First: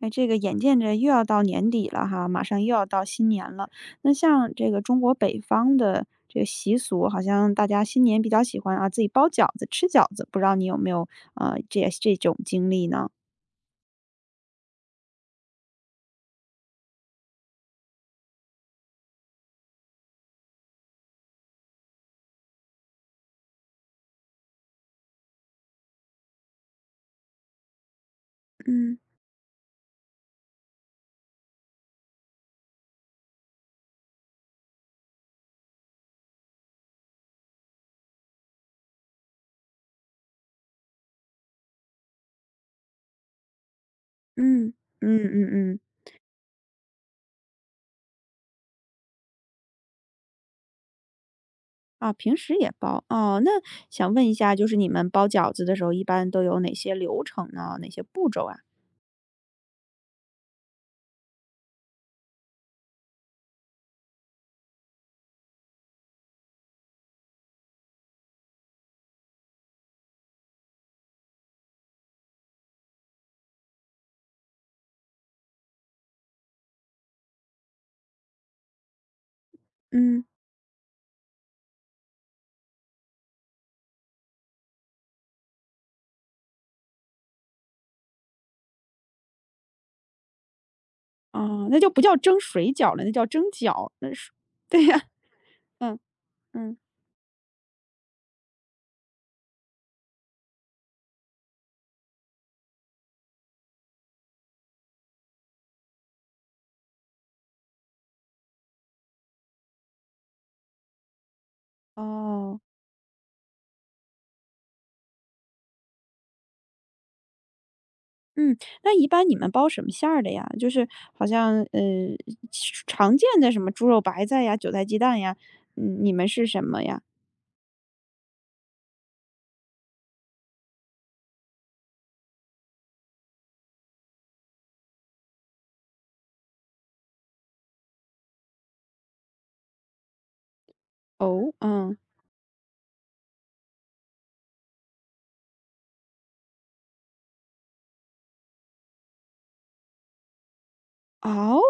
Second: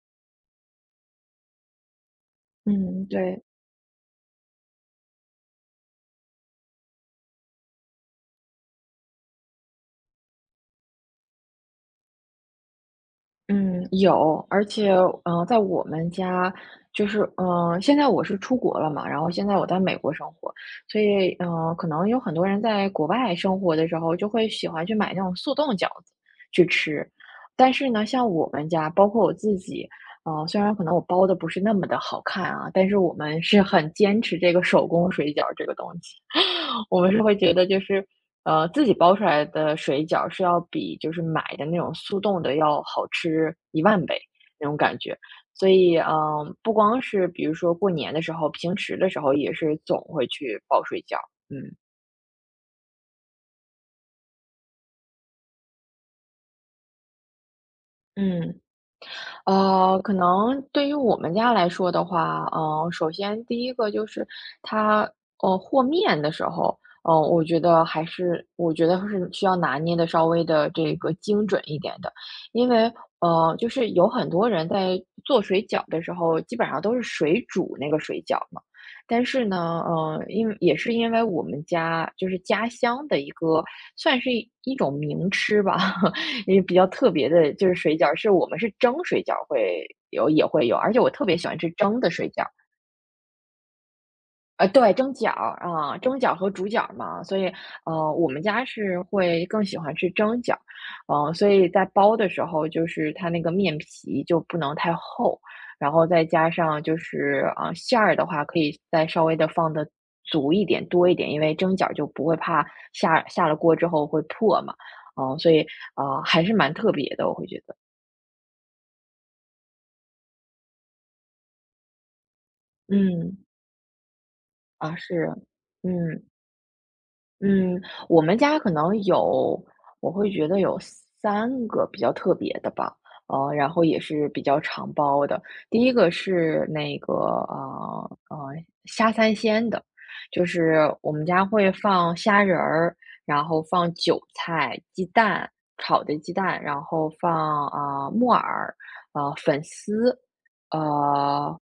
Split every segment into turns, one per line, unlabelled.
哎，这个眼见着又要到年底了哈，马上又要到
嗯，
新
对，
年了。那像这个中国北方的这个习俗，好像大家新年比较喜欢啊，自己包饺子、吃饺子。不知道你有没有这种经历呢？
嗯，有，而且，在我们家，就是，现在我是出国了嘛，然后现在我在美国生活，所以，可能有很多人在国外生活的时候，就会喜欢去买那种速冻饺子去吃。但是呢，像我们家，
嗯
包括我自己，虽然可能我包的不是那么的好看啊，但是我们是很坚持这个手工水饺这个东西。我们是会觉得就是。自己包出来的水饺是要比就是买的那种速冻的要好吃1万倍那
嗯。
种感觉。
嗯嗯
所
嗯，
以，不光是比如说过年的时候，平时的时候也是总会去包水饺。嗯。
啊，平时也包哦。那想问一下，就是你们包饺子的时候，一般都有哪些流程呢？哪些步骤
嗯。
啊？
可能对于我们家来说的话，首先第一个就是它，和面的时候，我觉得还是我觉得是需要拿捏的稍微的这个精准一点的。因为就是有很多人在做水饺的时候，基本上都是水煮那个水饺嘛。但是呢，
嗯。
因为也是因为我们家就是家乡的一个，算是一种名吃吧。因为比较特别的就是水饺，我们是蒸水饺会有也会有，而且我特别喜欢
哦，
吃
那就不
蒸的
叫
水
蒸
饺。
水饺了，那叫蒸饺，那是 对
对，
呀，
蒸饺啊，
嗯
蒸饺和煮
嗯，
饺嘛，所以我们家是会更喜欢吃蒸饺。所以在包的时候，就是它那个面皮就不能太厚，然后再加上就是啊、馅儿的话，可以再稍微的放的足一点、多一点，因为蒸饺就不会
哦。
怕下了锅之后会破嘛。所以啊、还是蛮特别的，我会觉得。
嗯，那一般你们包什么馅儿的呀？就是好像其常见
嗯，
的什么猪肉白菜呀、韭菜
啊，
鸡蛋
是，
呀，嗯，你
嗯
们是什么呀？
嗯，我们家可能有，我会觉得有三个比较特别的吧。然后也是比较常包的。第一个是那个虾三鲜的，就是我们家
哦，
会
嗯，
放虾仁儿，然后放韭菜、鸡蛋，炒的鸡蛋，然后放啊、木耳，啊粉丝。呃，
哦，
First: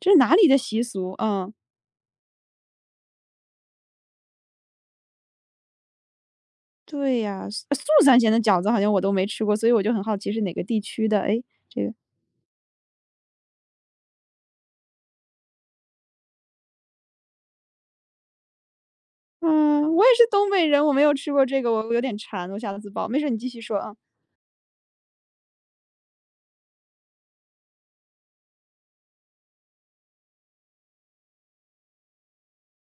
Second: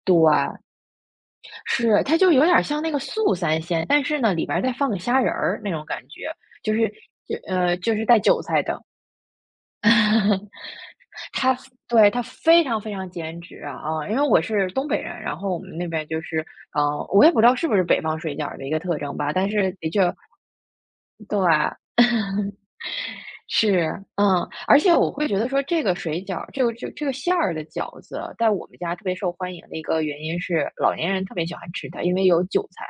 这
对，
是哪里的习俗？嗯，
是，它就有点儿像那个素三鲜，但是呢，里边儿再放个虾仁儿那种感觉。就是
对呀，素素
就是
三
带
鲜的
韭
饺
菜
子好
的。
像我都没吃过，所以我就很好奇是 哪个地区的。哎，
它
这个，
对，它非常非常减脂啊啊，因为我是东北人。然后我们那边就是，嗯，我也不知道是不是北方水饺的一个特征吧，但是的
嗯，
确，
我也是东北人，我没有吃过
对。
这个，我有点馋，我下次包。没事，你继续说啊。
是，嗯，而且我会觉得说这个水饺，这个馅儿的饺子，在我们家特别受欢迎的一个原因是，老年人特别喜欢吃它，因为有韭菜，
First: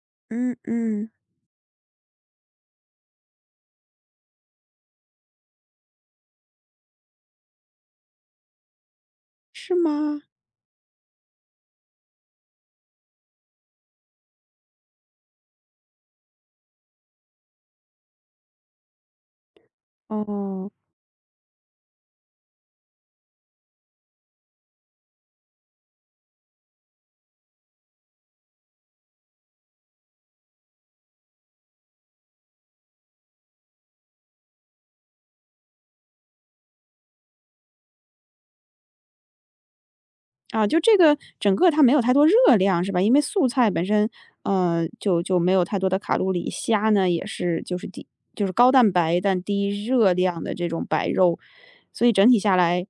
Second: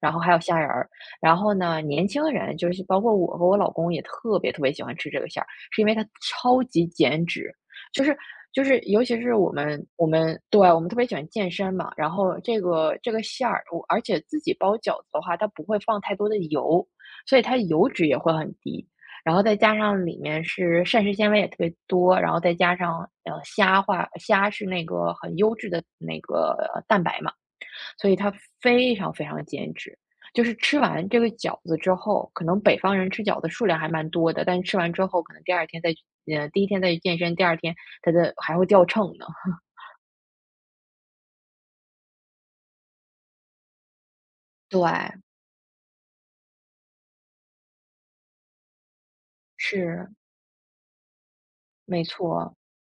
然后还有
嗯
虾仁儿。
嗯，
然后呢，年轻人就是包括我和我老公也特别特别喜欢吃这个馅儿，是因为它超级减脂。就是尤其是我
是
们我
吗？
们对我们特别喜欢健身嘛。然后这个馅儿，我而且自己包饺子的话，它不会放太多的油。所以它油脂也会很低，然后再加上里面
哦。
是膳食纤维也特别多，然后再加上虾话，虾是那个很优质的那个蛋白嘛，所以它非常非常减脂。就是吃完这个饺子之后，可能北方人吃饺子数量还蛮多的，但是吃完之后，可能第二天再去，第一天再去健身，第二天它的还会掉秤呢。
啊，就这个整个它没有太多热量是吧？因为素菜本身，
对，
呃，就就没有太多的卡路里，虾呢也是就是低就是高蛋白但低热
是
量的这种白肉，
没
所以整体下
错。
来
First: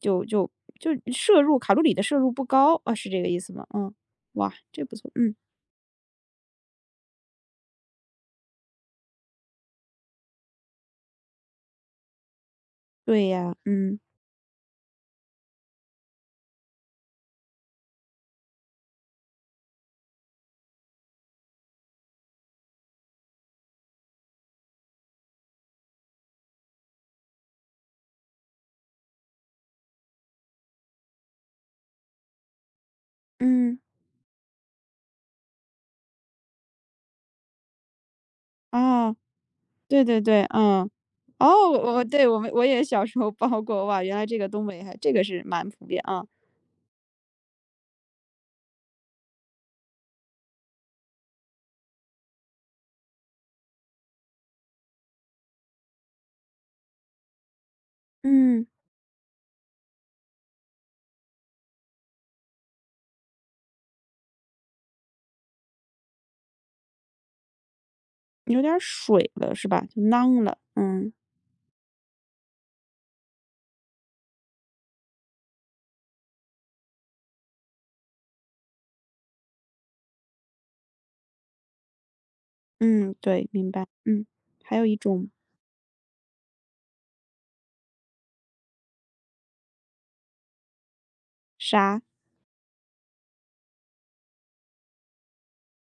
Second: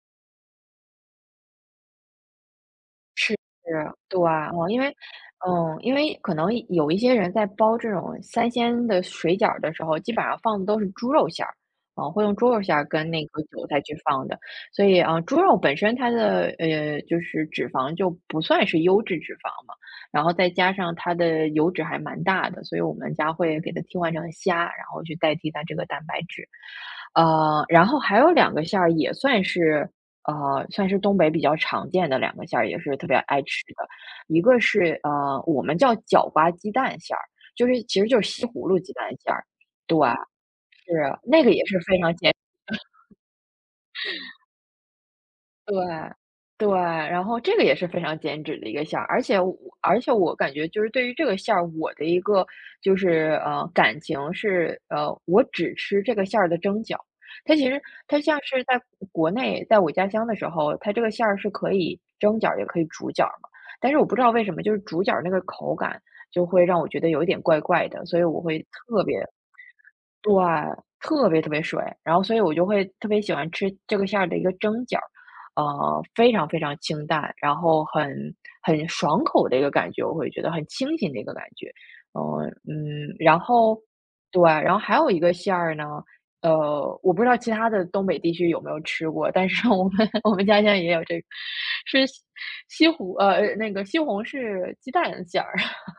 就就就摄入卡路里的摄入不高啊，是这个
是
意思吗？嗯，
对，
哇，
因
这
为
不错，嗯，
因为可能有一些人在包这种三鲜的水饺儿的时候，基本上放的都是猪肉馅儿。啊，会用猪肉馅儿跟那
对
个
呀，
韭菜去
嗯
放的，所以啊，猪肉本身它的就是脂肪就不算是优质脂肪嘛。然后再加上它的油脂还蛮大的，所以我们家会给它替换成虾，然后去代替它这个蛋白质。然后还有两个馅儿也算是呃，算是东北比较常见的两个馅儿，也是特别爱吃
嗯，
的。一个是，我们叫角瓜鸡蛋馅儿，就是其实就是西葫芦鸡蛋
啊，
馅儿。对，
对对对，嗯。
是，那个也
哦，
是非
我
常
对我们我也小时候包过哇，原来这个东北还这个是蛮
对，
普遍啊，
对，然后这个也是非常减脂的一个馅儿。而且我感觉就是对于这个馅儿，我的一个就是感情是我只吃这个馅儿的蒸饺。它其实它像是
嗯。
在国内，在我家乡的时候，它这个馅儿是可以蒸饺也可以煮饺嘛，但是我不知道为什么就是煮饺那个口感就会让我觉得有一点怪怪的。所以我
有
会
点儿
特别
水了是吧？就
对，
囊了，嗯，
特别特别水，然后所以我就会特别喜欢吃这个馅儿的一个蒸饺儿非常非常清淡，然后很爽口的一个感觉，我会觉得很清新的一个感觉。呃，
嗯，
然
对，明
后
白，嗯。
对，然
还
后
有一
还有一
种
个馅儿呢，我不知道其他的东北地区有没有吃过，但是 我们家乡也有这个，
啥？
是西西湖呃那个西红柿鸡蛋馅儿。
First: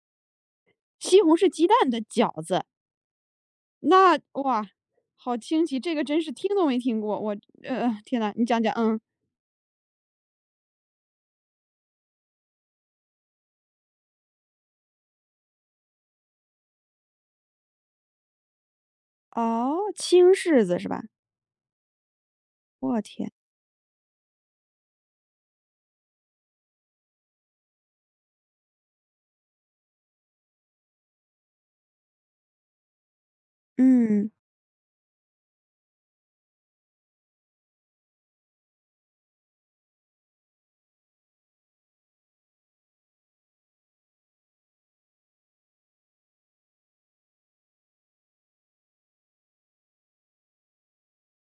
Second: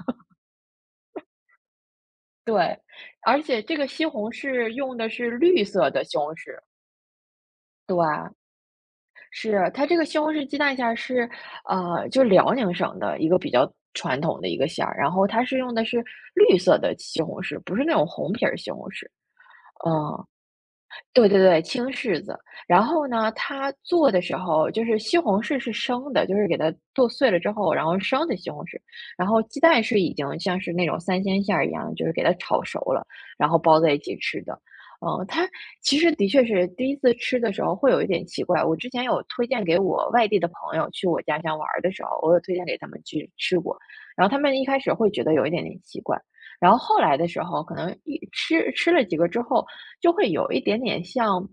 西红柿鸡蛋的饺子，
对，而且这个西
那
红
哇，
柿用的是
好
绿
清奇，
色
这个
的西
真
红
是听
柿，
都没听过，我
对
天
啊，
呐，你讲讲，嗯。
是，它这个西红柿鸡蛋馅儿是，就辽宁省的一个比较传统的一个馅儿，然后它是用的是绿色的西红柿，不是那种红皮儿西红柿。
哦，
嗯，
青柿子是吧？
对对对，青柿子。然
我
后
天，
呢，它做的时候就是西红柿是生的，就是给它剁碎了之后，然后生的西红柿。然后鸡蛋是已经像是那种三鲜馅儿一样，就是给它炒熟了，然后包在一起
嗯。
吃的。嗯，它其实的确是第一次吃的时候会有一点奇怪。我之前有推荐给我外地的朋友去我家乡玩儿的时候，我有推荐给他们去吃过，然后他们一开始会觉得有一点点奇怪。然后后来的时候，可能吃了几个之后，就会有一点点像，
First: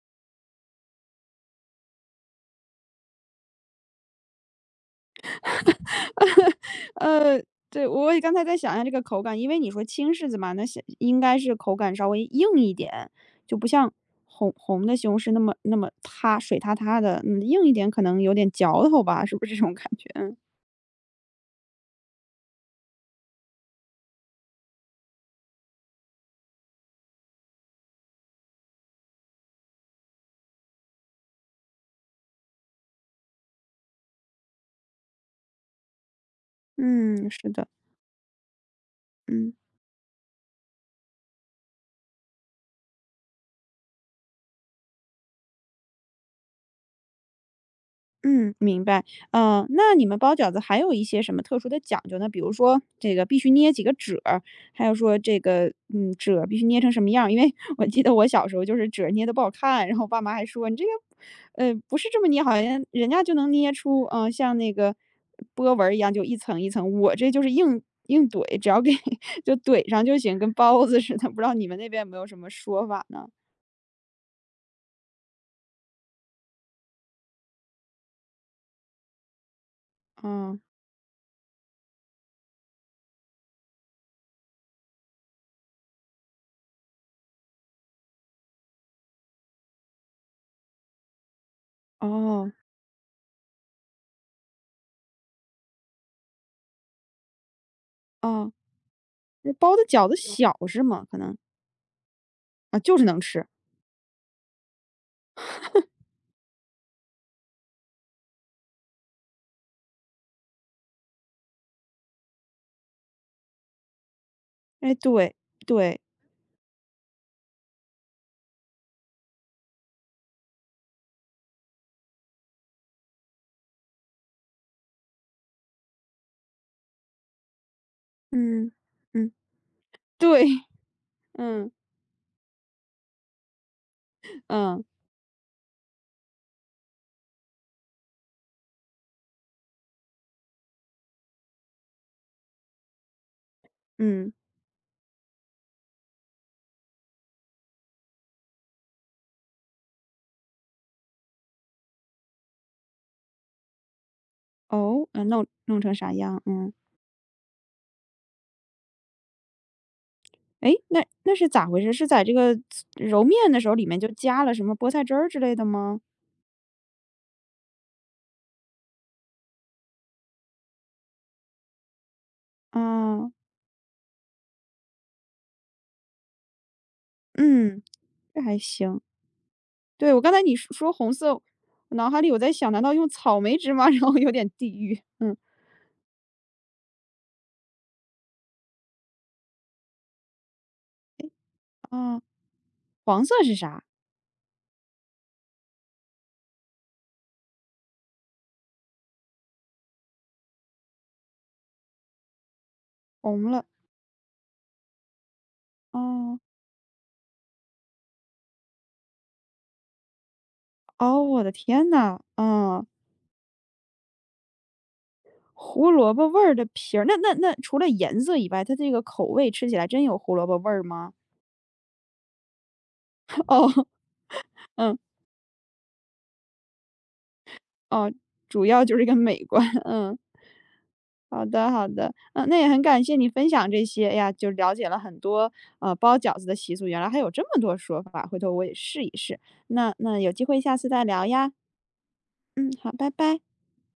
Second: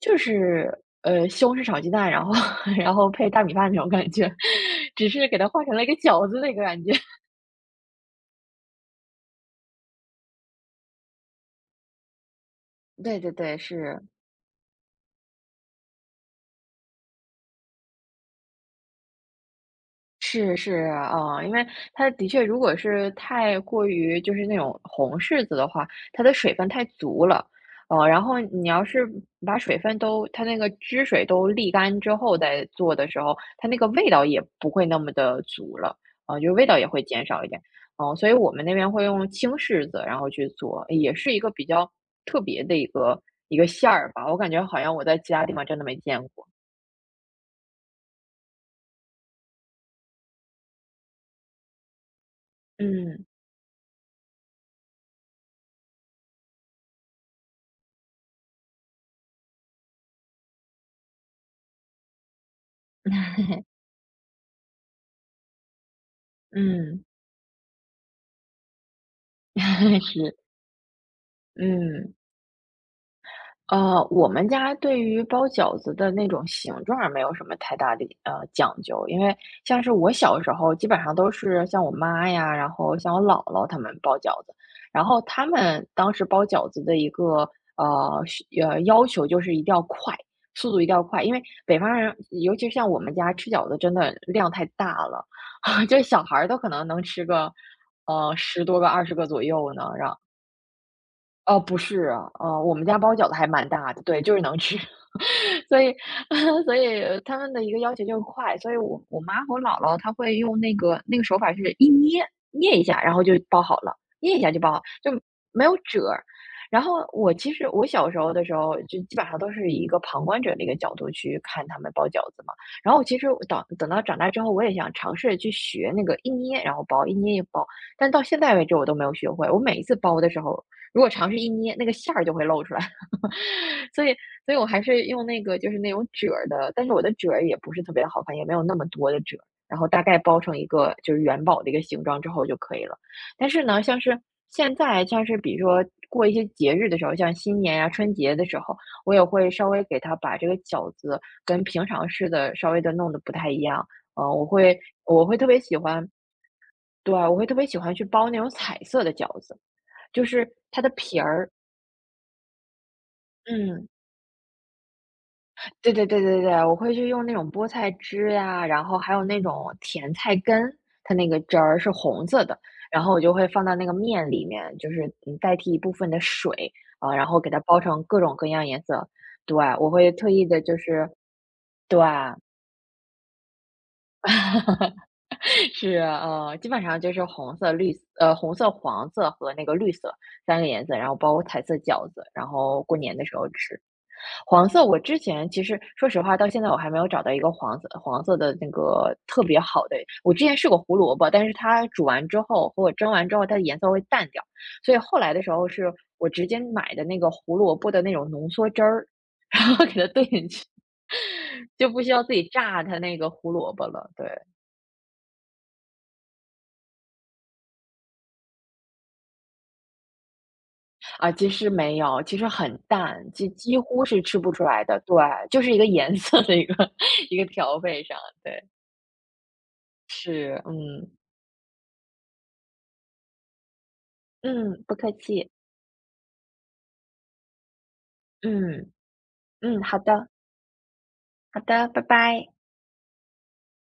就是西红柿炒鸡蛋，然后 然后配大米饭那种感觉，只是给它换成了一个饺子的一个感觉。
呃，对，我也刚才在想一下这个口感，因为你说青柿子嘛，那是应该是口感稍微硬一 点，
对对
就
对，
不像
是
红红的西红柿那么那么塌水塌塌的，嗯，硬一点可能有点嚼头吧，是不是这种感觉？
是是，啊，因为它的确如果是太过于就是那种红柿子的话，它的水分太足了。然后你要是把水分都它那个汁水都沥干之后再做的时候，它那个味道也不会那么的足了，啊，就味道也会减
嗯，
少
是
一点。
的，
所以我们那边会用青
嗯。
柿子，然后去做，也是一个比较特别的一个馅儿吧，我感觉好像我在其他地方真的没见过。
嗯，明白。嗯，那你们包饺子还有一些什么特殊的讲究呢？比如说这个
嗯
必须捏几个褶儿，还有说这个褶儿必须捏成什么样儿？因为 我记得我小时候就是褶儿捏的不好看，然后我爸妈还说你这个不是这么捏，好像人家就能捏出像那个波纹儿一样，就一层一层。
嗯，
我这就是硬硬怼，只要给 就怼 上就行，
是，
跟包子似的。不知道你们那边有
嗯。
没有什么说法呢？
我们家对于包饺子的那种形状儿没有什么太大的讲究，因为像是我小时
嗯，
候，基本上都是像我妈呀，然后像我姥姥他们包饺子，然后他们当时包饺子的一个要求就是一定要快，速度一定要快。因为北方人，
哦
尤其像我们家吃饺子真的量太大了，就小孩儿都可能能吃个
哦，
10多个、20个左
那
右
包的
呢，
饺子
让。
小是吗？可能。
哦，不是啊，哦，我
啊，
们
就
家
是
包
能
饺子
吃。
还蛮大的，对，就是能吃，所以 所以他们的一个要求就是快。所以我妈和我姥姥她会用那个手法是一捏捏一下，然后就包好了，捏一下就包好，
哎，
就
对，
没有
对，
褶儿。然后其实我小时候的时候，就基本上都是以一个旁观者的一个角度去看他们包饺子嘛。然后其实我等到长大之后，我也想尝试去学那个一捏然后包，一捏一包，但到现在为
嗯，
止我都没有学
嗯，
会。我每一次 包的时
对，
候，如果尝试一
嗯，
捏，那个馅儿就会露出来。所以，我还
嗯，
是用那个就是那种褶儿的，但是我的褶儿也不是特别好看，也没有那么多的褶儿然后大概包成一个就是元宝的一个形状之后就可以了。但是呢，像是
嗯，
现在像是比如说过一些节日的时候，像新年呀、春节的时候，我也会稍微给它把这个饺子跟平常似的稍微的弄得不太一样。嗯、呃我会
哦，
我
嗯，
会
弄
特别喜
弄成
欢，
啥样，嗯。
对啊，我会特别喜欢去包那种彩色的饺子，就是
哎，
它的
那
皮
那是
儿
咋回事？是在这个揉面的时候里
嗯，
面就加了什么菠菜汁儿之类的
对
吗？
对对对对，我会去用那种菠菜汁呀，然后还有那种甜菜根，它那个汁儿是红色的，然后我
啊，
就会放到那个面里面，就是代替一部分的水啊，然后给它包
嗯，
成各种
这
各
还
样颜
行。
色。对，我会
对，我
特
刚才
意
你
的，
说
就
说
是
红色，我
对，
脑海里我在想，难道用草莓汁吗？然后有点地狱，嗯，
是，基本上就是红色、绿色红色、黄色和那个绿色三个颜色，然后包括彩色饺
啊，
子，然后过年
黄
的
色
时候
是
吃。
啥？
黄色我之前其实说实话，到现在我还没有找到一个黄色的那个特别好的。我之前试过胡萝卜，但是它煮完之后和我蒸完之后，
红
它的
了，
颜色会淡掉，所以后来的时候是我
哦，
直接买的那个胡萝卜的那种浓缩汁儿，然后给它兑进去，
哦，我的 天
就不需
呐，
要自己榨
啊。
它那个胡萝卜了，对。
胡萝卜味儿的皮儿，那除了颜色以外，它这个口味吃起来真有胡萝卜味儿吗？
啊，其实没有，其实很淡，几
哦，
几乎是吃不出来
嗯，
的。对，就是一个颜色的一个 一个调配
哦，
上。对，
主要就是一个美观，嗯。
是，嗯
好的，好的，嗯，那也很感谢你分享这些，哎呀，就了
嗯，
解
不
了
客
很
气，
多，包饺子的习俗，原来还有这么多说法，回头我也
嗯
试一试，
嗯，
那
好
那
的
有机会下次再聊呀，
好的，拜拜。
嗯，好，拜拜。